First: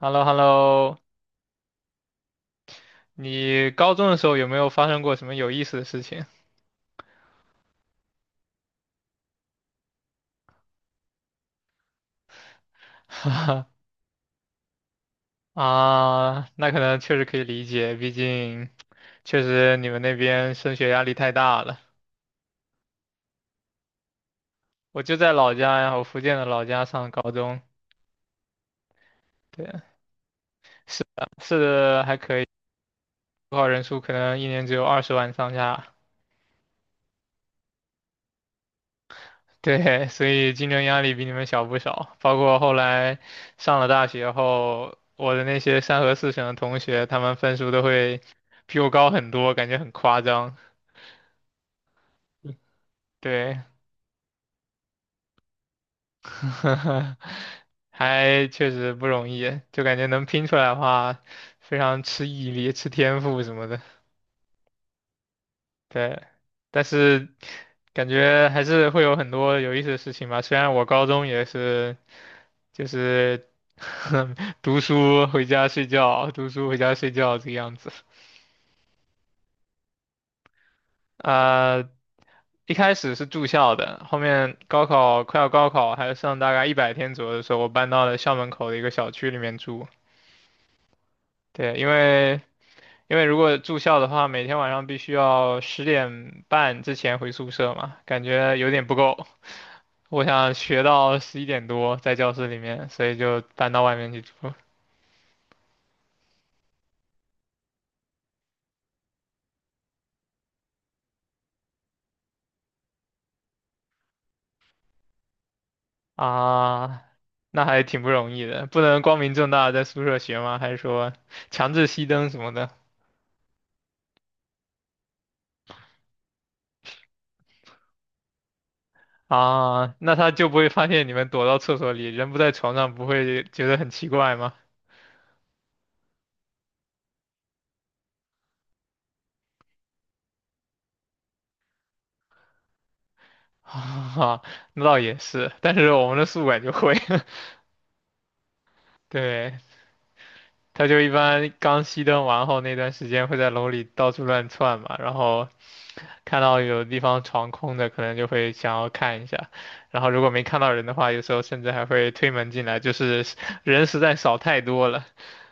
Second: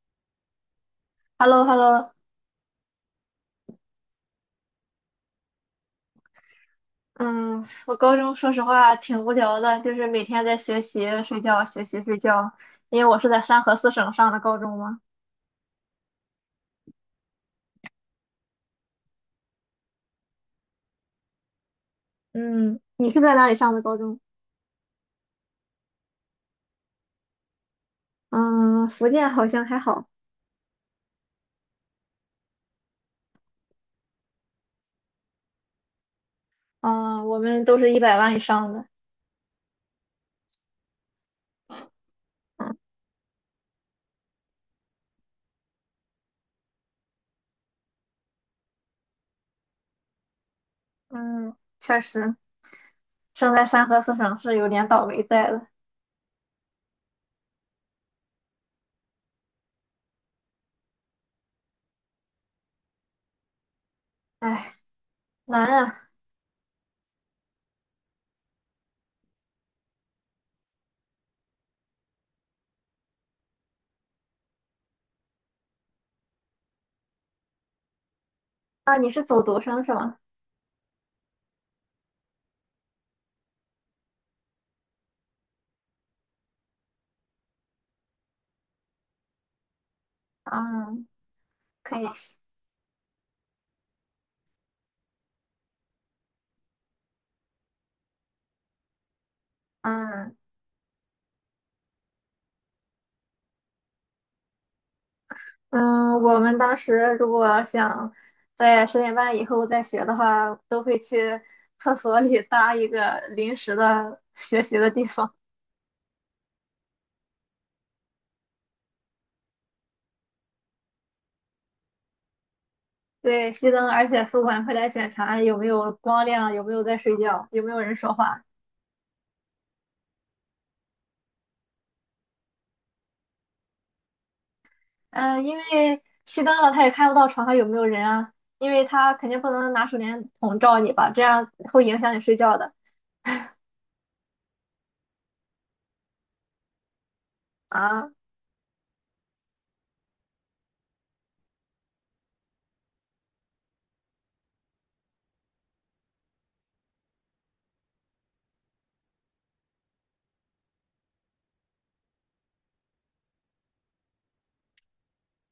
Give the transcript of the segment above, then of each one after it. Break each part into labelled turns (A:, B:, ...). A: h e l l o h e l l o
B: h e l l o h e l l o
A: 你高中的时候有没有发生过什么有意思的事情？
B: 嗯，我高中说实话挺无聊的，就是每天在学习、睡觉、学习、睡觉。因为我是在山河 四省上的高中嘛。
A: 啊，那可能确实可以理解，毕竟确实你们那边升学压力太大了。
B: 嗯，你是在哪里上的高中？
A: 我就在老家呀，我福建的老家上高中，
B: 嗯，福建好像
A: 对，
B: 还好。
A: 是的，是的还可以，高考人数可能一年只有20万上下，
B: 嗯，我们都是100万以上的。
A: 对，所以竞争压力比你们小不少。包括
B: 嗯
A: 后来上了大学后，我的那些三河四省的同学，他们分数都会比我高很多，感觉很夸张。
B: 嗯，确实，生
A: 对，
B: 在山河四省是有点倒霉在了。
A: 还确实不容易，就感觉能拼出来的话，非常吃毅力、吃天赋什么的。
B: 唉，难啊！
A: 对，但是感觉还是会有很多有意思的事情吧。虽然我高中也是，就是 读书回家睡觉，读书回家睡觉这个样子。
B: 啊，你是走读生是吗？
A: 啊，一开始是住校的，后面高考快要高考，还有剩大概100天左右的时候，我搬到了校门口的一个小区里面住。
B: 嗯，
A: 对，因
B: 可以。
A: 为因为如果住校的话，每天晚上必须要10点半之前回宿舍嘛，感觉有点不够。我
B: 嗯，
A: 想学到11点多在教室里面，所以就搬到外面去住
B: 嗯，我们当时如果想在10点半以后再学的话，都会去厕所里搭一个临时的学习的地方。
A: 啊。那还挺不容易的，不能光明正大地在宿舍学吗？还是说强制熄灯什么的
B: 对，熄灯，而且宿管会来检查有没有光亮，有没有在睡觉，有没有人说话。
A: 啊？那他就不会发现你们躲到厕所里，人不在床上，不会觉得很奇怪吗？
B: 嗯、因为熄灯了，他也看不到床上有没有人啊，因为他肯定不能拿手电筒照你吧，这样会影响你睡觉的
A: 啊，那倒也是，但是我们的宿管就会，
B: 啊。
A: 对，他就一般刚熄灯完后那段时间会在楼里到处乱窜嘛，然后看到有地方床空的，可能就会想要看一下，然后如果没看到人的话，有时候甚至还会推门进来，就是人实在少太多了，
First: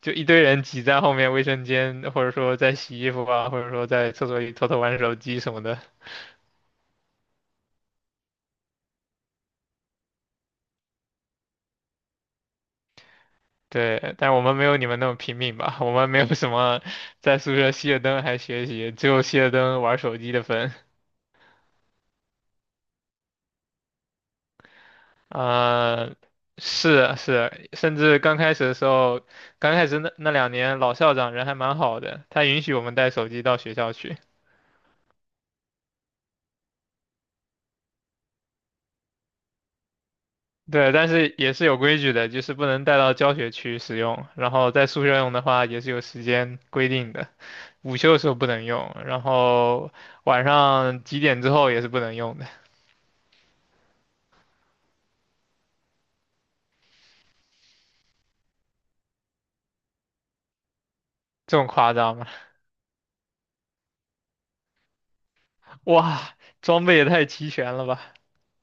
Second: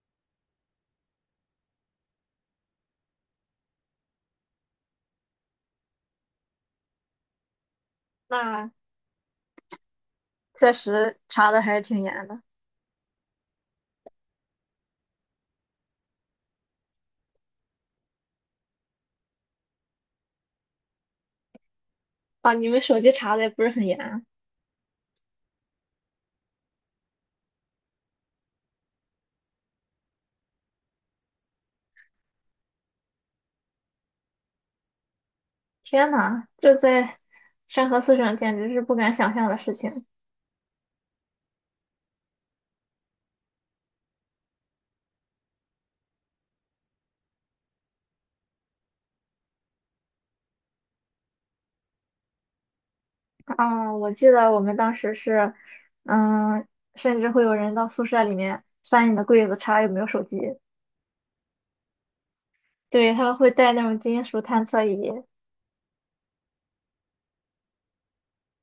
A: 就一堆人挤在后面卫生间，或者说在洗衣服啊，或者说在厕所里偷偷玩手机什么的。
B: 那确实查的还是挺严的
A: 对，但我们没有你们那么拼命吧，我们没有什么在宿舍熄了灯还学习，只有熄了灯玩手机的份。
B: 啊，你们手机查的也不是很严啊。
A: 呃，是是，甚至刚开始的时候，刚开始那2年，老校长人还蛮好的，他允许我们带手机到学校去。
B: 天呐，这在山河四省简直是不敢想象的事情
A: 对，但是也是有规矩的，就是不能带到教学区使用，然后在宿舍用的话也是有时间规定的，午休的时候不能用，然后晚上几点之后也是不能用的，
B: 啊！我记得我们当时是，嗯，甚至会有人到宿舍里面翻你的柜子查有没有手机，
A: 这么夸张吗？
B: 对，他们会带那种金属探测仪，
A: 哇，装备也太齐全了吧？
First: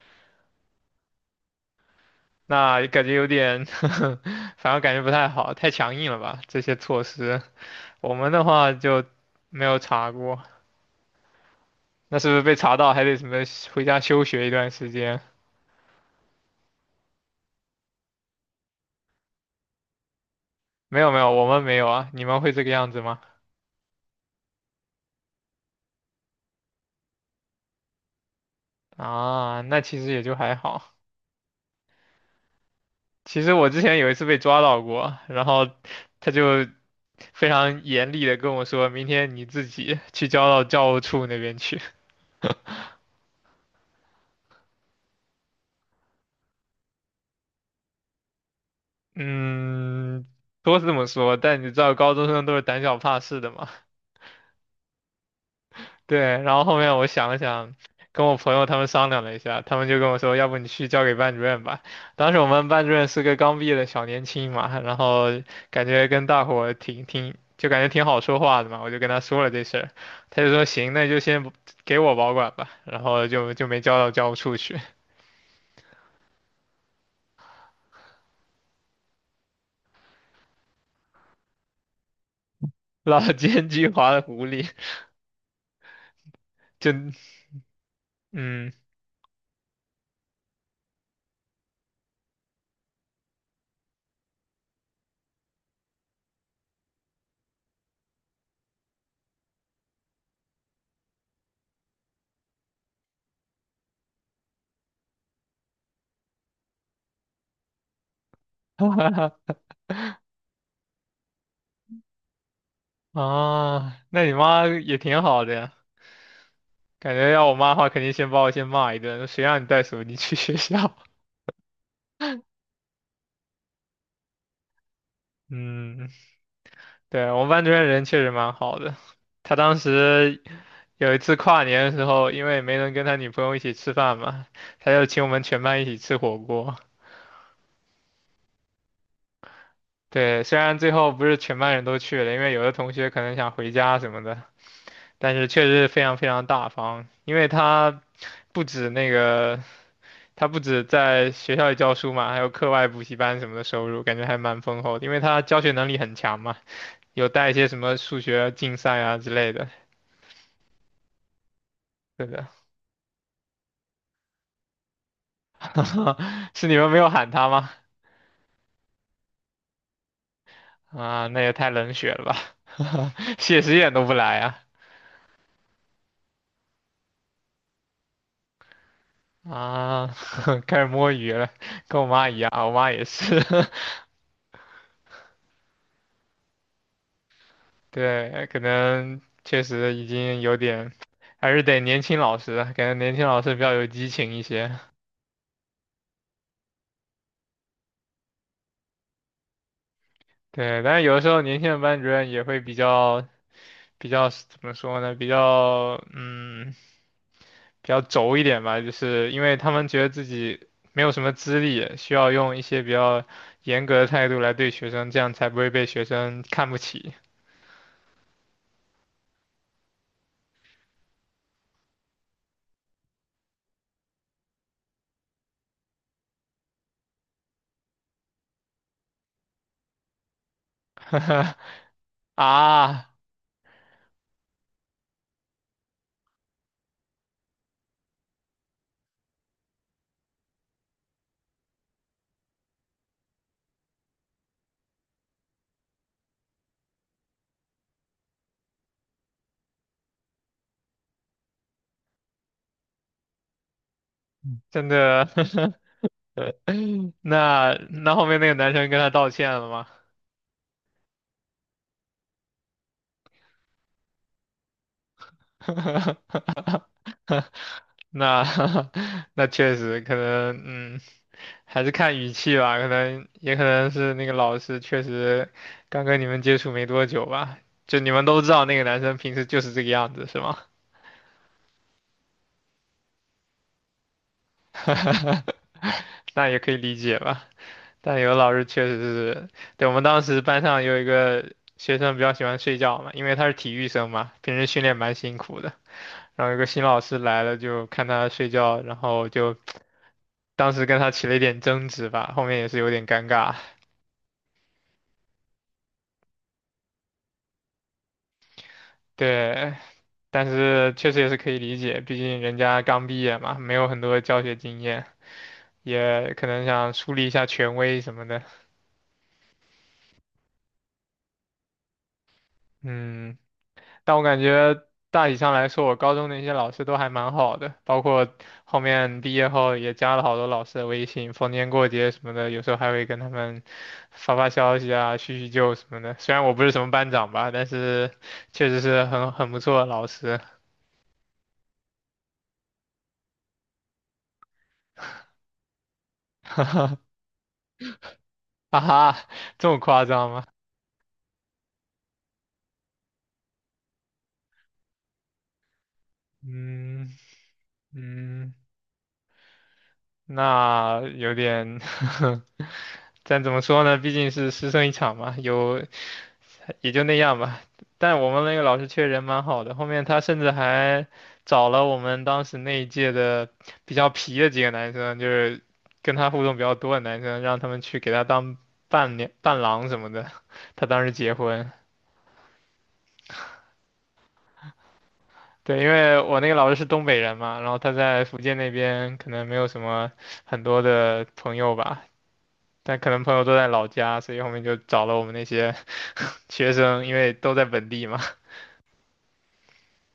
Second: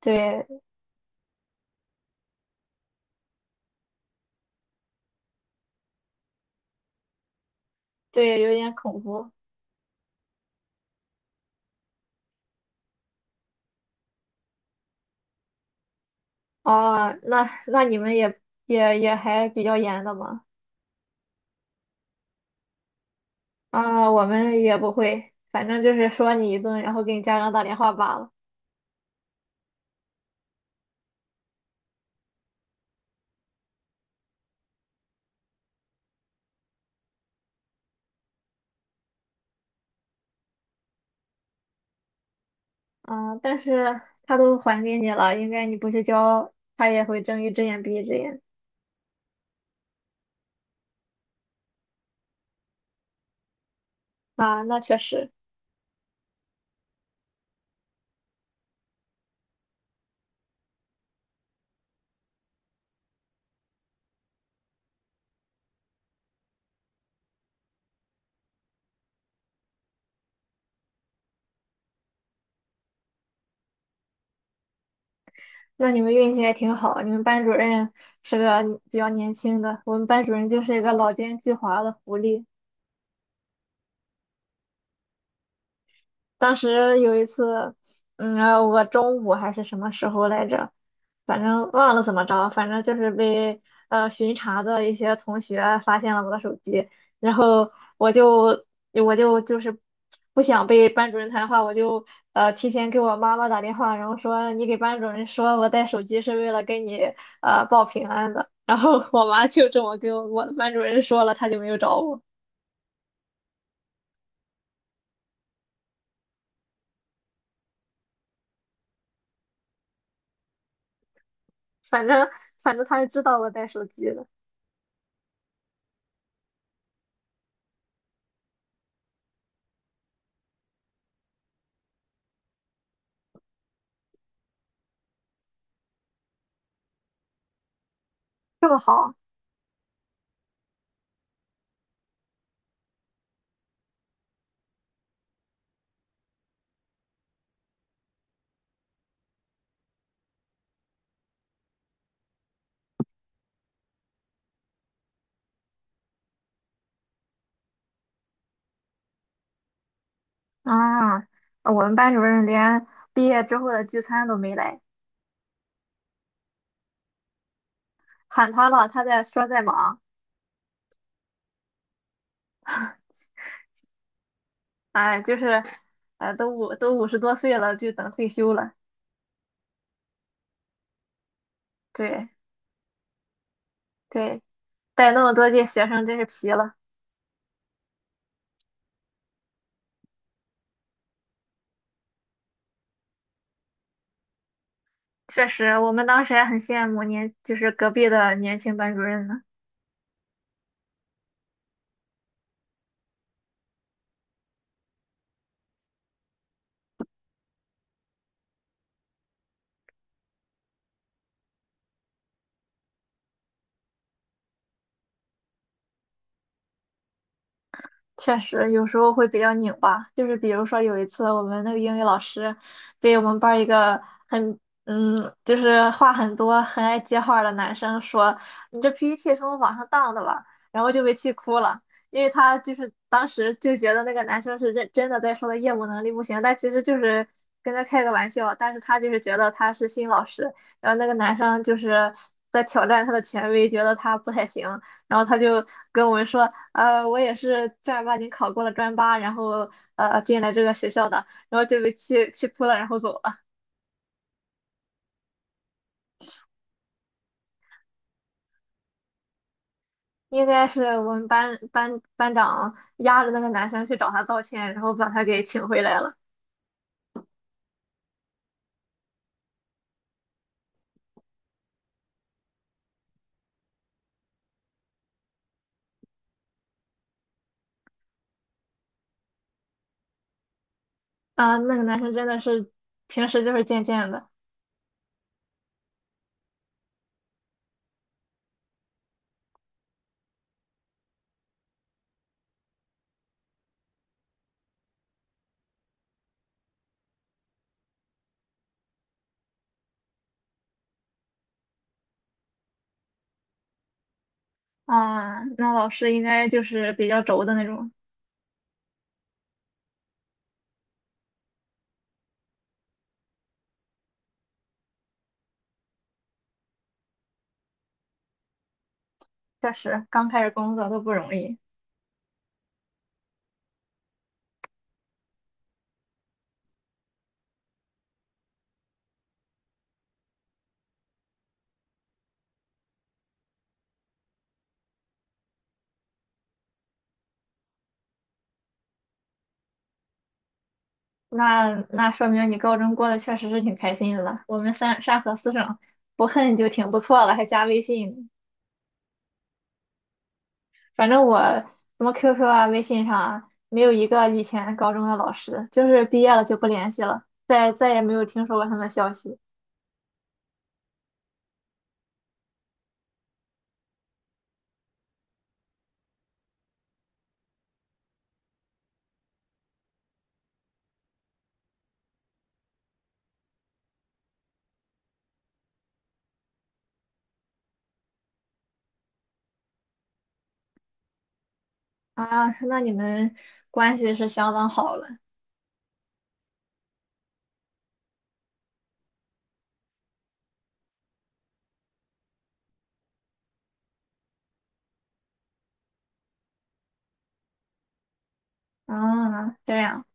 B: 对
A: 那感觉有点 反而感觉不太好，太强硬了吧？这些措施。我们
B: 对，
A: 的
B: 有
A: 话
B: 点恐
A: 就
B: 怖
A: 没有查过，那是不是被查到还得什么回家休学一段时间？
B: 哦。那你们也还比较严的嘛？
A: 没有没有，我们没有啊，你们会这个样子吗？
B: 啊，我们也不会，反正就是说你一顿，然后给你家长打电话罢了。
A: 啊，那其实也就还好。其实我之前有一次被抓到过，然后他就非常严厉的跟我说，明天你自己去交到教务处那边去。
B: 嗯，但是他都还给你了，应该你不去交，他也会睁一只眼闭一只眼
A: 嗯，都是这么说，但你知道高中生都是胆小怕事的嘛，
B: 啊。那确实，
A: 对，然后后面我想了想，跟我朋友他们商量了一下，他们就跟我说，要不你去交给班主任吧。当时我们班主任是个刚毕业的小年轻嘛，然后感觉跟大伙儿挺，就感觉挺好说话的嘛，我就跟他说了这事儿，他就说行，那就先不给我保管吧，然后就没交到教务处去，
B: 那你们运气也挺好，你们班主任是个比较年轻的，我们班主任就是一个老奸巨猾的狐狸。
A: 老奸巨猾的狐狸，
B: 当
A: 就
B: 时有一次，嗯，
A: 嗯，
B: 我中午还是什么时候来着，反正忘了怎么着，反正就是被巡查的一些同学发现了我的手机，然后我就不想被班主任谈话，我就提前给我妈妈打电话，然后说你给班主任说我带手机是为了跟你报平安的，然后我妈 就这么给我的班主任说了，他就没有找我，
A: 啊，那你妈也挺好的呀。感觉要我妈的话，肯定先把我先骂一顿，谁让你带手机去学校？
B: 反正反正他是知道我带手机的。
A: 嗯，对，我们班主任人确实蛮好的。他当时有一次跨年的时候，因为没能跟他女朋友一起吃饭嘛，他就请我们全班一起吃火锅。
B: 这么好。
A: 对，虽然最后不是全班人都去了，因为有的同学可能想回家什么的，但是确实非常非常大方，因为他不止那个，他不止在学校里教书嘛，还有课外补习班什么的收入，感觉还蛮丰厚的，因为他教学能力很强嘛，有带一些什么数学竞赛啊之类的。
B: 啊，我们班主
A: 对
B: 任
A: 的。
B: 连毕业之后的聚餐都没来，
A: 是你们没有喊他吗？
B: 喊他了，他在说在忙，
A: 啊，那也太冷血了吧！谢师宴都不来啊！
B: 哎，就是，都50多岁了，就等退休了。
A: 啊，开始摸鱼了，跟我
B: 对
A: 妈一样，我妈也是。
B: 对，带那么多届学生真是皮了。
A: 对，可能确实已经有点，还是得年轻老师，感觉年轻老师比较有激情一些。
B: 确实，我们当时还很羡慕就是隔壁的年轻班主任呢。
A: 对，但是有的时候年轻的班主任也会比较怎么说呢？比较嗯，比较轴一点吧，就是因为他们觉得自己没有什么资历，需要用一些比较严格的态度来对学生，这样才不会被学生看不起。
B: 确实，有时候会比较拧巴。就是比如说有一次，我们那个英语老师被我们班儿一个很就是话很多、很爱接话儿的男生说："你这 PPT 是从网上当的吧？"然后就被气 哭了，因为他就是
A: 啊，
B: 当时就觉得那个男生是认真的在说他业务能力不行，但其实就是跟他开个玩笑，但是他就是觉得他是新老师，然后那个男生就是在挑战他的权威，觉得他不太行。然后他就跟我们说：我也是正儿八经考过了专八，然后进来这个学校的，然后就被气哭了，然后走了。
A: 真的？那后面那个男生跟他道歉了吗？
B: 应该是我们班长压着那个男生去找他道歉，然后把他给请回来了。
A: 那 那确实可能，嗯，还是看语气吧，可能也可能是那个老师确实刚跟你们接触没多久吧，就你们都知道那个男生平时就是这个样子，是吗？
B: 啊、那个男生真的是平时就是贱贱的
A: 那也可以理解吧。但有的老师确实是，对，我们当时班上有一个学生比较喜欢睡觉嘛，因为他是体育生嘛，平时训练蛮辛苦的。然后有个新老师来了，就看他睡觉，然后就当时跟他起了一点争执吧，后面也是有点尴尬。
B: 啊、那老师应该就是比较轴的那种，
A: 对，但是确实也是可以理解，毕竟人家刚毕业嘛，没有很多教学经验，也可能想树立一下权威什么的。
B: 确实刚开始工作都不容易。
A: 嗯，但我感觉大体上来说，我高中的一些老师都还蛮好的，包括后面毕业后也加了好多老师的微信，逢年过节什么的，有时候还会跟他们发发消息啊，叙叙旧什么的。虽然我不是什么班长吧，但是确实是很不错的老师。
B: 那说明你高中过得确实是挺开心的了。我们山河四省不 恨
A: 哈
B: 就挺
A: 哈，
B: 不错了，还加微信。
A: 啊哈，这么夸张吗？
B: 反正我什么 QQ 啊、微信上啊，没有一个以前高中的老师，就是毕业了就不联系
A: 嗯
B: 了，再也没有听
A: 嗯，
B: 说过他们消息
A: 那有点，但怎么说呢？毕竟是师生一场嘛，有也就那样吧。但我们那个老师确实人蛮好的，后面他甚至还找了我们当时那一届的比较皮的几个男生，就是跟他互动比较多的男生，让他们去给他当伴娘、伴郎什么的。他当时结婚，
B: 啊。那你们关系是相当好了，
A: 对，因为我那个老师是东北人嘛，然后他在福建那边可能没有什么很多的朋友吧。但可能朋友都在老家，所以后面就找了我们那些 学生，因为都在本地嘛。
B: 啊，这样，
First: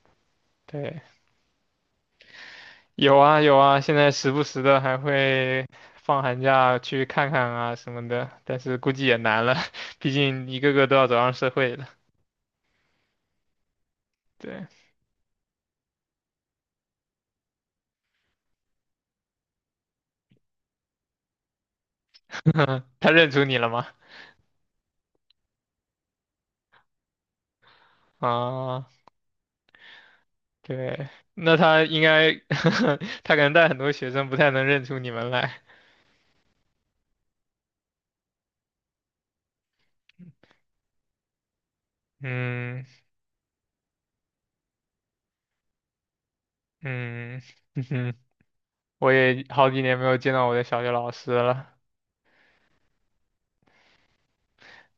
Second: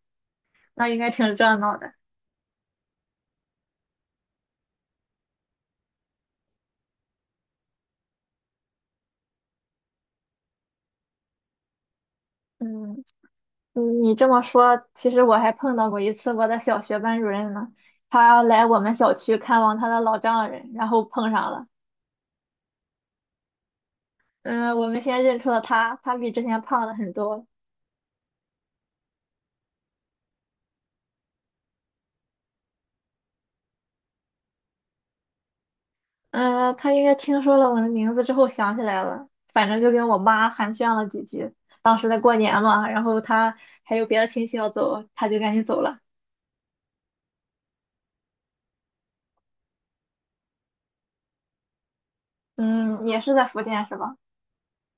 B: 那应
A: 对，
B: 该挺热闹的。
A: 有啊有啊，现在时不时的还会放寒假去看看啊什么的，但是估计也难了，毕竟一个个都要走上社会了。
B: 嗯，你你这么
A: 对，
B: 说，其实我还碰到过一次我的小学班主任呢，他来我们小区看望他的老丈人，然后碰上了。
A: 他认出你了吗？
B: 嗯，我们先认出了他，他比之前胖了很多，
A: 啊，对，那他应该，他可能带很多学生，不太能认出你们来。
B: 嗯，他应该听说了我的名字之后想起来了，反正就跟我妈寒暄了几句。当时在过年
A: 嗯
B: 嘛，然后他还有别的亲戚要走，他就赶紧走了。
A: 嗯嗯哼，我也好几年没有见到我的小学老师了。
B: 嗯，也是在福建是吧？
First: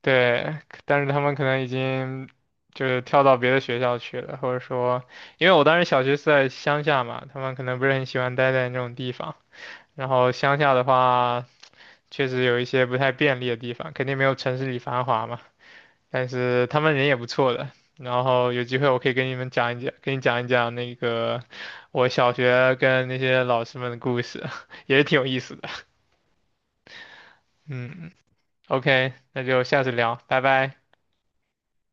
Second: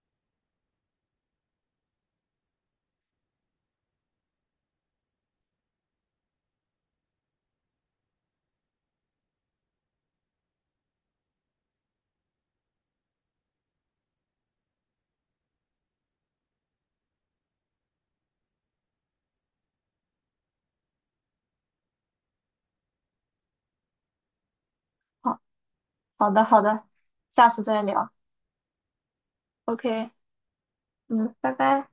A: 对，但是他们可能已经就是跳到别的学校去了，或者说，因为我当时小学是在乡下嘛，他们可能不是很喜欢待在那种地方。然后乡下的话，确实有一些不太便利的地方，肯定没有城市里繁华嘛。但是他们人也不错的。然后有机会我可以跟你们讲一讲，跟你讲一讲那个我小学跟那些老师们的故事，也是挺有意
B: 好，
A: 思的。
B: 好的，好的，下次再
A: 嗯
B: 聊。
A: ，OK，那就下次
B: OK，
A: 聊，拜拜。
B: 嗯，拜拜。